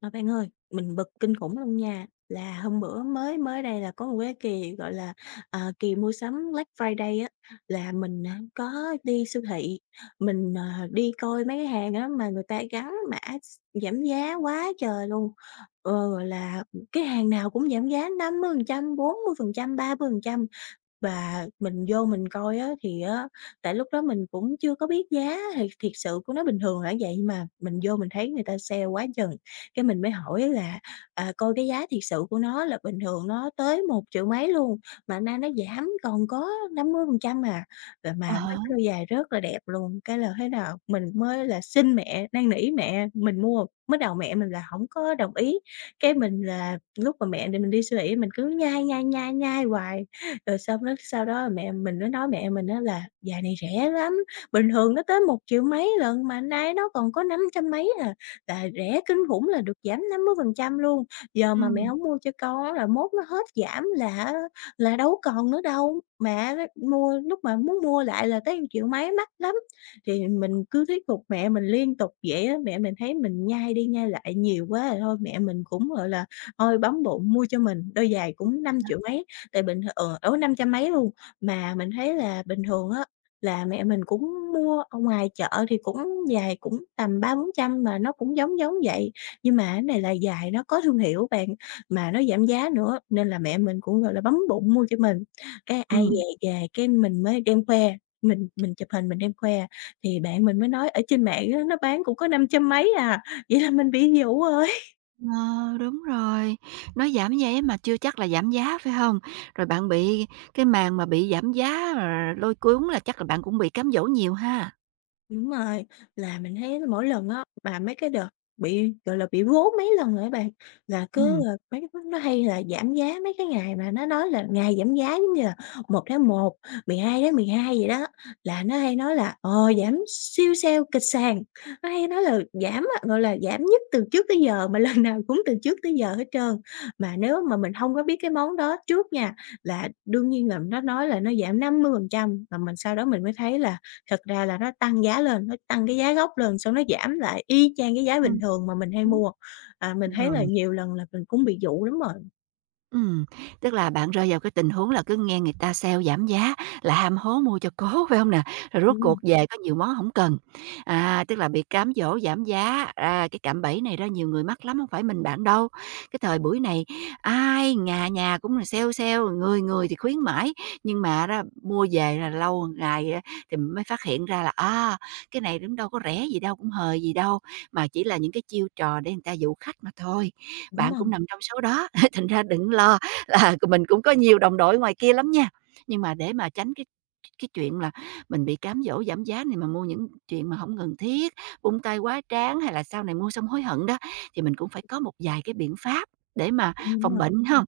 Mà bạn ơi, mình bực kinh khủng luôn nha, là hôm bữa mới mới đây là có một cái kỳ, gọi là, à, kỳ mua sắm Black Friday á, là mình, à, có đi siêu thị, mình, đi coi mấy cái hàng á mà người ta gắn mã s giảm giá quá trời luôn. Gọi là, cái hàng nào cũng giảm giá 50%, phần trăm, và mình vô mình coi á thì á, tại lúc đó mình cũng chưa có biết giá thì thiệt sự của nó bình thường là vậy, mà mình vô mình thấy người ta sale quá chừng, cái mình mới hỏi là, coi cái giá thiệt sự của nó là bình thường nó tới 1.000.000 mấy luôn, mà nay nó giảm còn có 50% à, rồi À mà mấy há, cái đôi giày rất là đẹp luôn. Cái là thế nào mình mới là xin mẹ, năn nỉ mẹ mình mua, mới đầu mẹ mình là không có đồng ý, cái mình là lúc mà mẹ thì mình đi siêu thị mình cứ nhai, nhai, nhai, nhai hoài. Rồi xong đó sau đó mẹ mình nó nói mẹ mình á là: "Vàng này rẻ lắm, bình thường nó tới một triệu mấy lận mà nay nó còn có năm trăm mấy à, là rẻ kinh khủng, là được giảm 50% luôn. Giờ mà mẹ ừm, hổng mua cho con á là mốt nó hết giảm là á là đâu có còn nữa đâu, mà á mua lúc mà muốn mua lại là tới triệu mấy, mắc lắm." Thì mình cứ thuyết phục mẹ mình liên tục vậy á, mẹ mình thấy mình nhai đi nhai lại nhiều quá rồi thôi mẹ mình cũng, gọi là, thôi bấm bụng mua cho mình, đôi giày cũng năm hả? triệu mấy. Tại bình thường 500 mấy luôn, mà mình thấy là bình thường á, là mẹ mình cũng mua ở ngoài chợ thì cũng dài cũng tầm 300-400 mà nó cũng giống giống vậy. Nhưng mà cái này là dài nó có thương hiệu bạn, mà nó giảm giá nữa, nên là mẹ mình cũng, gọi là, bấm bụng mua cho mình. Cái ai Ừm, về về cái mình mới đem khoe, mình chụp hình mình đem khoe, thì bạn mình mới nói: "Ở trên mạng á, nó bán cũng có 500 mấy à." Vậy là mình bị dụ rồi. ờ, đúng rồi, nó giảm giá mà chưa chắc là giảm giá, phải hông? Rồi bạn bị cái màn mà bị giảm giá, lôi cuốn là chắc là bạn cũng bị cám dỗ nhiều ha? Đúng rồi, là mình thấy mỗi lần á, mà mấy cái đợt bị, gọi là, bị vố mấy lần rồi á bạn, là Ừm, cứ, mấy cái nó hay là giảm giá mấy cái ngày mà nó nói là ngày giảm giá giống như là một tháng một, mười hai 1 mười hai vậy đó, là nó hay nói là: Giảm siêu sale kịch sàn." Nó hay nói là giảm á, gọi là, giảm nhất từ trước tới giờ mà lần nào cũng từ trước tới giờ hết trơn. Mà nếu mà mình không có biết cái món đó trước nha, là đương nhiên là nó nói là nó giảm 50% mà mình sau đó mình mới thấy là thật ra là nó tăng giá lên, nó tăng cái giá gốc lên, xong nó giảm lại y chang cái giá ừm bình thường mà mình hay hứm, mua. À, mình thấy là rồi. nhiều lần là mình cũng bị dụ lắm rồi. Ừm, tức là bạn rơi vào cái tình huống là cứ nghe người ta sale giảm giá là ham hố mua cho cố, phải không nè? Rồi rốt cuộc Ừm, về có nhiều món không cần. À, tức là bị cám dỗ giảm giá, cái cạm bẫy này ra nhiều người mắc lắm, không phải mình bạn đâu. Cái thời buổi này ai nhà nhà cũng là sale sale, người người thì khuyến mãi, nhưng mà đó mua về là lâu ngày á thì mới phát hiện ra là, cái này cũng đâu có rẻ gì đâu, cũng hời gì đâu, mà chỉ là những cái chiêu trò để người ta dụ khách mà thôi. đúng Bạn cũng rồi, nằm trong số đó. Thành ra đừng lo là mình cũng có nhiều đồng đội ngoài kia lắm nha, nhưng mà để mà tránh cái chuyện là mình bị cám dỗ giảm giá này mà mua những chuyện mà không cần thiết, vung tay quá tráng hay là sau này mua xong hối hận đó, thì mình cũng phải có một vài cái biện pháp để mà đúng phòng rồi. bệnh không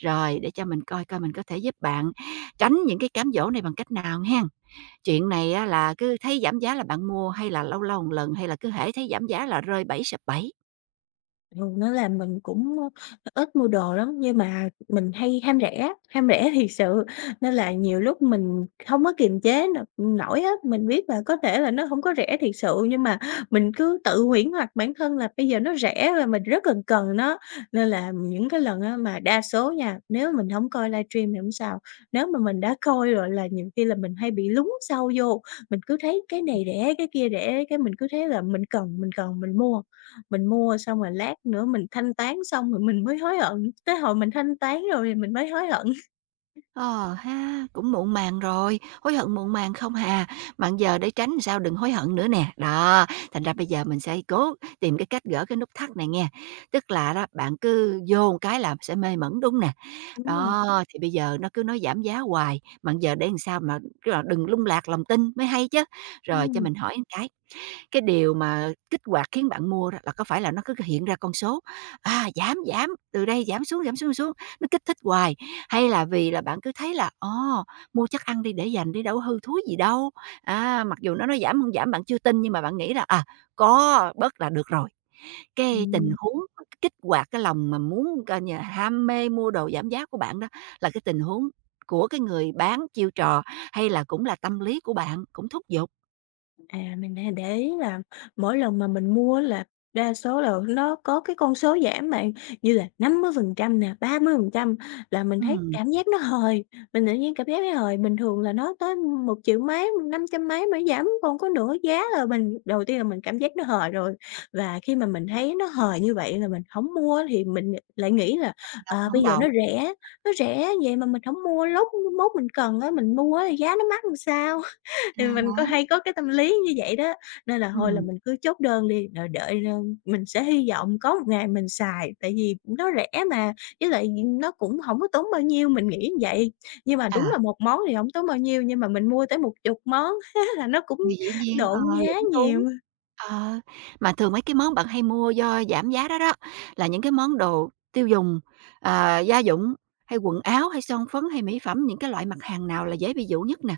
Rồi, để cho mình coi coi mình có thể giúp bạn tránh những cái cám dỗ này bằng cách nào nghen. Chuyện này á là cứ thấy giảm giá là bạn mua hay là lâu lâu một lần hay là cứ hễ thấy giảm giá là rơi bảy sập bảy Ừ, nó là mình cũng, ít mua đồ lắm, nhưng mà mình hay ham rẻ thiệt sự, nên là nhiều lúc mình không có kiềm chế n nổi á. Mình biết là có thể là nó không có rẻ thiệt sự, nhưng mà mình cứ tự huyễn hoặc bản thân là bây giờ nó rẻ và mình rất cần cần nó. Nên là những cái lần á mà đa số nha, nếu mình không coi livestream thì hổng sao, nếu mà mình đã coi rồi là nhiều khi là mình hay bị lún sâu vô, mình cứ thấy cái này rẻ, cái kia rẻ, cái mình cứ thấy là mình cần, mình cần, mình mua. Mình mua xong rồi lát nữa mình thanh toán xong rồi mình mới hối hận, tới hồi mình thanh toán rồi thì mình mới hối hận. Ờ ha, cũng muộn màng rồi, hối hận muộn màng không hà, bạn giờ để tránh sao đừng hối hận nữa nè. Đó, thành ra bây giờ mình sẽ cố tìm cái cách gỡ cái nút thắt này nghe. Tức là đó, bạn cứ vô một cái là sẽ mê mẩn đúng nè. Đúng rồi, Đó, thì bây giờ nó cứ nói giảm giá hoài, bạn giờ để làm sao mà cứ là đừng lung lạc lòng tin mới hay chứ. Rồi cho ừm. mình hỏi một cái điều mà kích hoạt khiến bạn mua đó là có phải là nó cứ hiện ra con số, giảm, giảm, từ đây giảm xuống, xuống, nó kích thích hoài, hay là vì là bạn cứ thấy là, ồ, mua chắc ăn đi để dành đi đâu có hư thúi gì đâu, mặc dù nó nói giảm không giảm bạn chưa tin nhưng mà bạn nghĩ là, có bớt là được rồi. Cái tình Ừm. huống mà kích hoạt cái lòng mà muốn coi như là ham mê mua đồ giảm giá của bạn đó là cái tình huống của cái người bán chiêu trò hay là cũng là tâm lý của bạn, cũng thúc giục? À, mình hay để ý là mỗi lần mà mình mua là đa số là nó có cái con số giảm bạn, như là 50% nè, 30% là mình thấy Ừm, cảm giác nó hời, mình tự nhiên cảm giác nó hời. Bình thường là nó tới 1.000.000 mấy 500 mấy mới giảm còn có nửa giá là mình đầu tiên là mình cảm giác nó hời rồi. Và khi mà mình thấy nó hời như vậy là mình không mua thì mình lại nghĩ là, đồng à, hổng bây giờ đầu? Nó rẻ vậy mà mình không mua, lúc mốt mình cần á, mình mua á thì giá nó mắc làm sao? Ra Thì mình có món, hay có cái tâm lý như vậy đó, nên là thôi là ừm, mình cứ chốt đơn đi, rồi đợi, mình sẽ hy vọng có một ngày mình xài, tại vì nó rẻ mà, với lại nó cũng không có tốn bao nhiêu, mình nghĩ như vậy. Nhưng mà đúng là à, một món thì không tốn bao nhiêu, nhưng mà mình mua tới một chục món là nó cũng thì dĩ nhiên, độn giá lũng túng, nhiều. ờ, mà thường mấy cái món bạn hay mua do giảm giá đó đó, là những cái món đồ tiêu dùng, gia dụng, hay quần áo, hay son phấn, hay mỹ phẩm, những cái loại mặt hàng nào là dễ bị dụ nhất nè?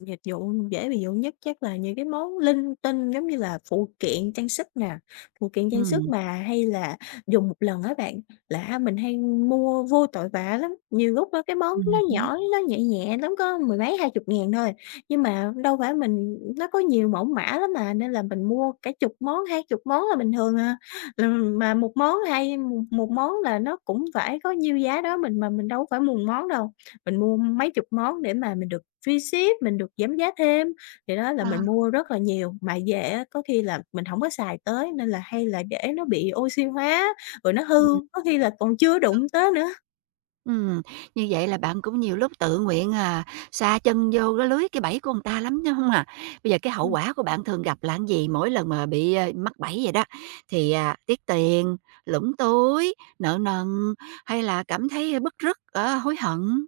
Dịch vụ dễ ví dụ nhất chắc là những cái món linh tinh giống như là phụ kiện trang sức nè, phụ kiện trang sức Ừm, mà hay là dùng một lần á bạn, là mình hay mua vô tội vạ lắm. Nhiều lúc á cái món nó hứm, nhỏ, nó nhẹ nhẹ lắm, có mười mấy hai chục ngàn thôi, nhưng mà đâu phải mình nó có nhiều mẫu mã lắm mà, nên là mình mua cả chục món, hai chục món là bình thường à. Mà một món hay một một món là nó cũng phải có nhiêu giá đó mình mà mình đâu phải mùng món đâu. Mình mua mấy chục món để mà mình được free ship, mình được giảm giá thêm, thì đó là ờ, mình mua rất là nhiều. Mà về á, có khi là mình hổng có xài tới nên là hay là để nó bị oxy hóa, rồi nó ừm. hư, có khi là còn chưa đụng tới nữa. Ừm, như vậy là bạn cũng nhiều lúc tự nguyện, sa chân vô cái lưới, cái bẫy của người ta lắm, đúng không à? Bây giờ cái hậu Ừm. quả của bạn thường gặp là cái gì? Mỗi lần mà bị, mắc bẫy vậy đó, thì, tiếc tiền, lũng túi, nợ nần, hay là cảm thấy bứt rứt, hối hận?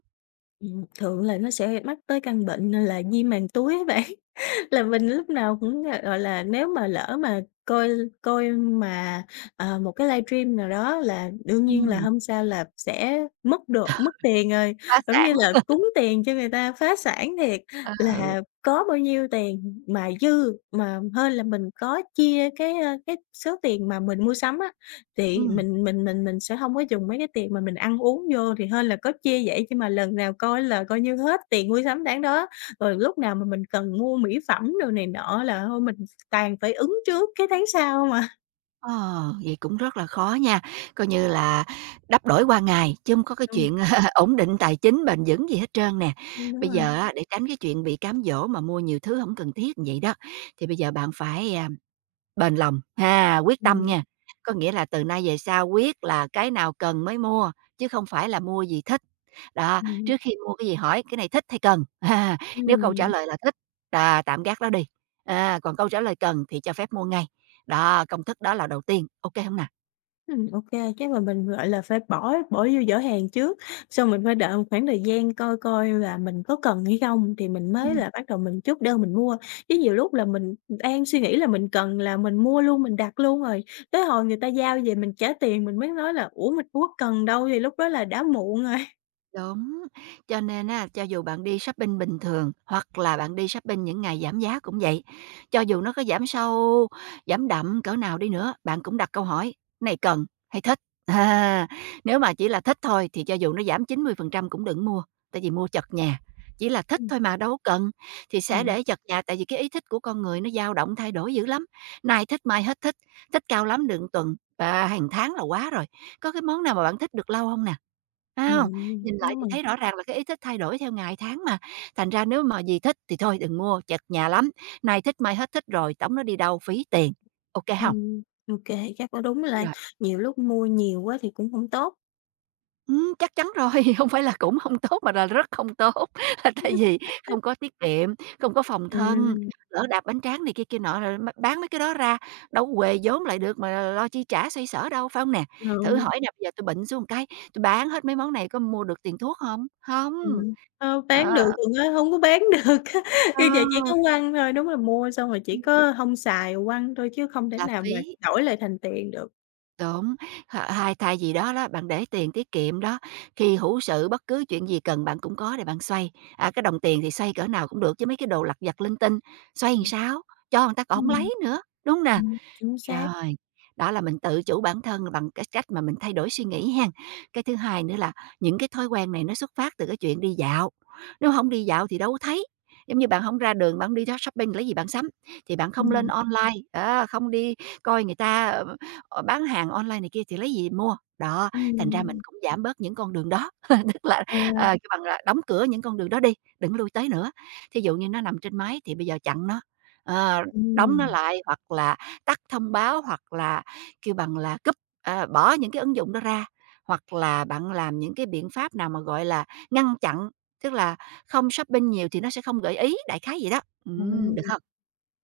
Thường là nó sẽ mắc tới căn bệnh, là viêm màng túi á bạn. Là mình lúc nào cũng, gọi là, nếu mà lỡ mà coi coi mà, ờ, một cái livestream nào đó là đương nhiên là Ừm, hôm sau là sẽ mất độ mất tiền rồi, phá giống sản, như là cúng tiền cho người ta, phá sản thiệt. ờ, Là có bao nhiêu tiền mà dư mà hơn là mình có chia cái, cái số tiền mà mình mua sắm á, thì ừm. mình sẽ hông có dùng mấy cái tiền mà mình ăn uống vô, thì hên là có chia vậy, chứ mà lần nào coi là coi như hết tiền mua sắm tháng đó. Rồi lúc nào mà mình cần mua mỹ phẩm đồ này nọ là thôi mình toàn phải ứng trước cái tháng sau hông à. Ờ, vậy cũng rất là khó nha, coi như là đắp đổi qua ngày chứ hông có cái Ừm, chuyện ổn định tài chính bền vững gì hết trơn nè. Đúng Bây rồi. giờ á, để tránh cái chuyện bị cám dỗ mà mua nhiều thứ không cần thiết như vậy đó, thì bây giờ bạn phải, bền lòng, ha, quyết tâm Ừm, nha. Có nghĩa là từ nay về sau quyết là cái nào cần mới mua, chứ không phải là mua gì thích. Đó, ừm, trước khi mua cái gì hỏi cái này thích hay cần? À, nếu câu trả ừm. lời là thích, là tạm gác đó đi, còn câu trả lời cần thì cho phép mua ngay. Đó, công thức đó là đầu tiên, ok không hông nè? Ô kê, chắc là mình, gọi là, phải bỏ bỏ vô giỏ hàng trước, xong mình phải đợi một khoảng thời gian coi coi là mình có cần hay không thì mình Ừ. mới là bắt đầu mình chốt đơn mình mua. Chứ nhiều lúc là mình đang suy nghĩ là mình cần là mình mua luôn, mình đặt luôn rồi, tới hồi người ta giao về mình trả tiền mình mới nói là: "Ủa, mình có cần đâu", thì lúc đó là đã muộn rồi. Đúng, cho nên á, cho dù bạn đi shopping bình thường hoặc là bạn đi shopping những ngày giảm giá cũng vậy, cho dù nó có giảm sâu, giảm đậm cỡ nào đi nữa, bạn cũng đặt câu hỏi: "Này cần hay thích?" À, nếu mà chỉ là thích thôi thì cho dù nó giảm 90% cũng đừng mua, tại vì mua chật nhà, chỉ là thích Ừm, thôi mà đâu có cần, thì sẽ ừm, để chật nhà, tại vì cái ý thích của con người nó dao động thay đổi dữ lắm, nay thích mai hết thích, thích cao lắm được tuần, và hàng tháng là quá rồi. Có cái món nào mà bạn thích được lâu không nè? A! Nhìn lại đúng thì rồi. thấy rõ ràng là cái ý thích thay đổi theo ngày tháng mà, thành ra nếu mà gì thích thì thôi đừng mua, chật nhà lắm, nay thích mai hết thích rồi tống nó đi đâu phí tiền, ok không Ừm, ô kê, chắc có đúng là Rồi. nhiều lúc mua nhiều quá thì cũng hông tốt. Chắc chắn rồi, không phải là cũng không tốt mà là rất không tốt, là tại vì không có tiết kiệm, không có phòng thân, Ừm, lỡ đạp bánh tráng này kia kia nọ rồi m bán mấy cái đó ra, đâu có huề vốn lại được mà lo chi trả xoay sở đâu, phải không nè? Thử ừ. hỏi nè, bây giờ tôi bệnh xuống một cái tôi bán hết mấy món này có mua được tiền thuốc không không Ừm, hông, đó, bán được còn á hông có bán được á, Ờ, như vậy chỉ có quăng thôi, đúng là mua xong rồi chỉ có hông xài quăng thôi chứ không thể là nào mà phí. đổi lại thành tiền được. Đúng, hay thay gì đó đó, bạn để tiền tiết kiệm đó, khi hữu sự bất cứ chuyện gì cần bạn cũng có để bạn xoay. À, cái đồng tiền thì xoay cỡ nào cũng được chứ mấy cái đồ lặt vặt linh tinh, xoay làm Ừm. sao? Cho người ta còn hổng Ừm, lấy nữa, đúng nè? Chính xác. Rồi, đó là mình tự chủ bản thân bằng cái cách mà mình thay đổi suy nghĩ hen. Cái thứ hai nữa là những cái thói quen này nó xuất phát từ cái chuyện đi dạo. Nếu không đi dạo thì đâu có thấy. Giống như bạn không ra đường, bạn hông đi đó shopping lấy gì bạn sắm, thì bạn không lên Ừm, online, á, không đi coi người ta, bán hàng online này kia thì lấy gì mua. Đó, thành ra mình ừm, cũng giảm bớt những con đường đó, tức là, ờ, kêu bằng là đóng cửa những con đường đó đi, đừng lui tới nữa. Thí dụ như nó nằm trên máy thì bây giờ chặn nó, ờ, đóng nó ừm, lại hoặc là tắt thông báo hoặc là kêu bằng là cúp, bỏ những cái ứng dụng đó ra, hoặc là bạn làm những cái biện pháp nào mà, gọi là, ngăn chặn, tức là không shopping nhiều thì nó sẽ không gợi ý, đại khái vậy đó. Ừm, Được hông?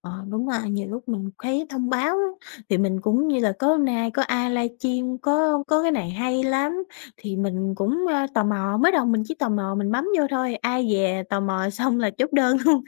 đúng rồi, nhiều lúc mình thấy thông báo á, thì mình cũng như là có hôm nay có ai livestream có cái này hay lắm, thì mình cũng, tò mò, mới đầu mình chỉ tò mò mình bấm vô thôi, ai dè tò mò xong là chốt đơn luôn.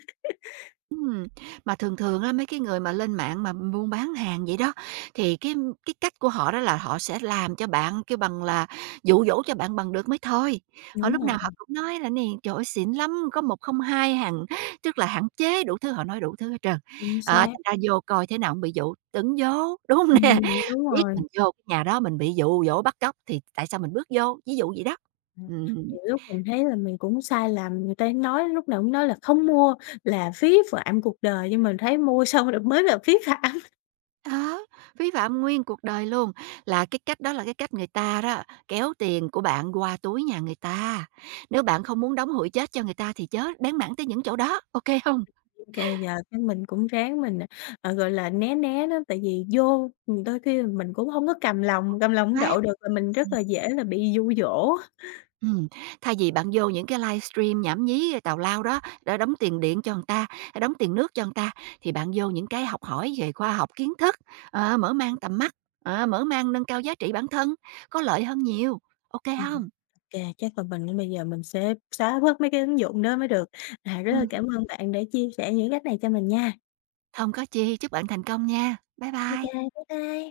Mà thường thường á, mấy cái người mà lên mạng mà buôn bán hàng vậy đó, thì cái cách của họ đó là họ sẽ làm cho bạn kêu bằng là dụ dỗ cho bạn bằng được mới thôi. Họ Đúng lúc nào rồi, họ cũng nói là "Nè, trời ơi, xịn lắm, có một không hai hàng tức là hạn chế", đủ thứ, họ nói đủ thứ hết trơn. chính Đó, xác. thành ra vô coi thế nào cũng bị dụ, tưởng vô, đúng hông nè? Đúng Biết rồi. mình vô cái nhà đó mình bị dụ dỗ bắt cóc thì tại sao mình bước vô, ví dụ vậy đó. Ừm, Ừm. nhiều lúc mình thấy là mình cũng sai lầm, người ta nói lúc nào cũng nói là không mua là phí phạm cuộc đời, nhưng mình thấy mua xong rồi mới là phí phạm. Đó, phí phạm nguyên cuộc đời luôn, là cái cách đó là cái cách người ta đó kéo tiền của bạn qua túi nhà người ta. Nếu bạn không muốn đóng hụi chết cho người ta thì chớ bén mảng tới những chỗ đó, ok không hông? Cà giờ cái mình cũng ráng mình, gọi là, né né đó, tại vì vô đôi khi mình cũng hông có cầm lòng hông Loát. đậu được và mình rất Ừm, là dễ là bị dụ dỗ. thay vì bạn vô những cái livestream nhảm nhí tào lao đó, để đóng tiền điện cho người ta, hay đóng tiền nước cho người ta, thì bạn vô những cái học hỏi về khoa học kiến thức, mở mang tầm mắt, mở mang nâng cao giá trị bản thân, có lợi hơn nhiều, ok không Ừm, hông? kê, chắc là mình bây giờ mình sẽ xóa bớt mấy cái ứng dụng đó mới được. À, rất là Ừm. cảm ơn bạn đã chia sẻ những cách này cho mình nha. có chi, chúc bạn thành công nha. Bye Ô bye. kê, bye bye.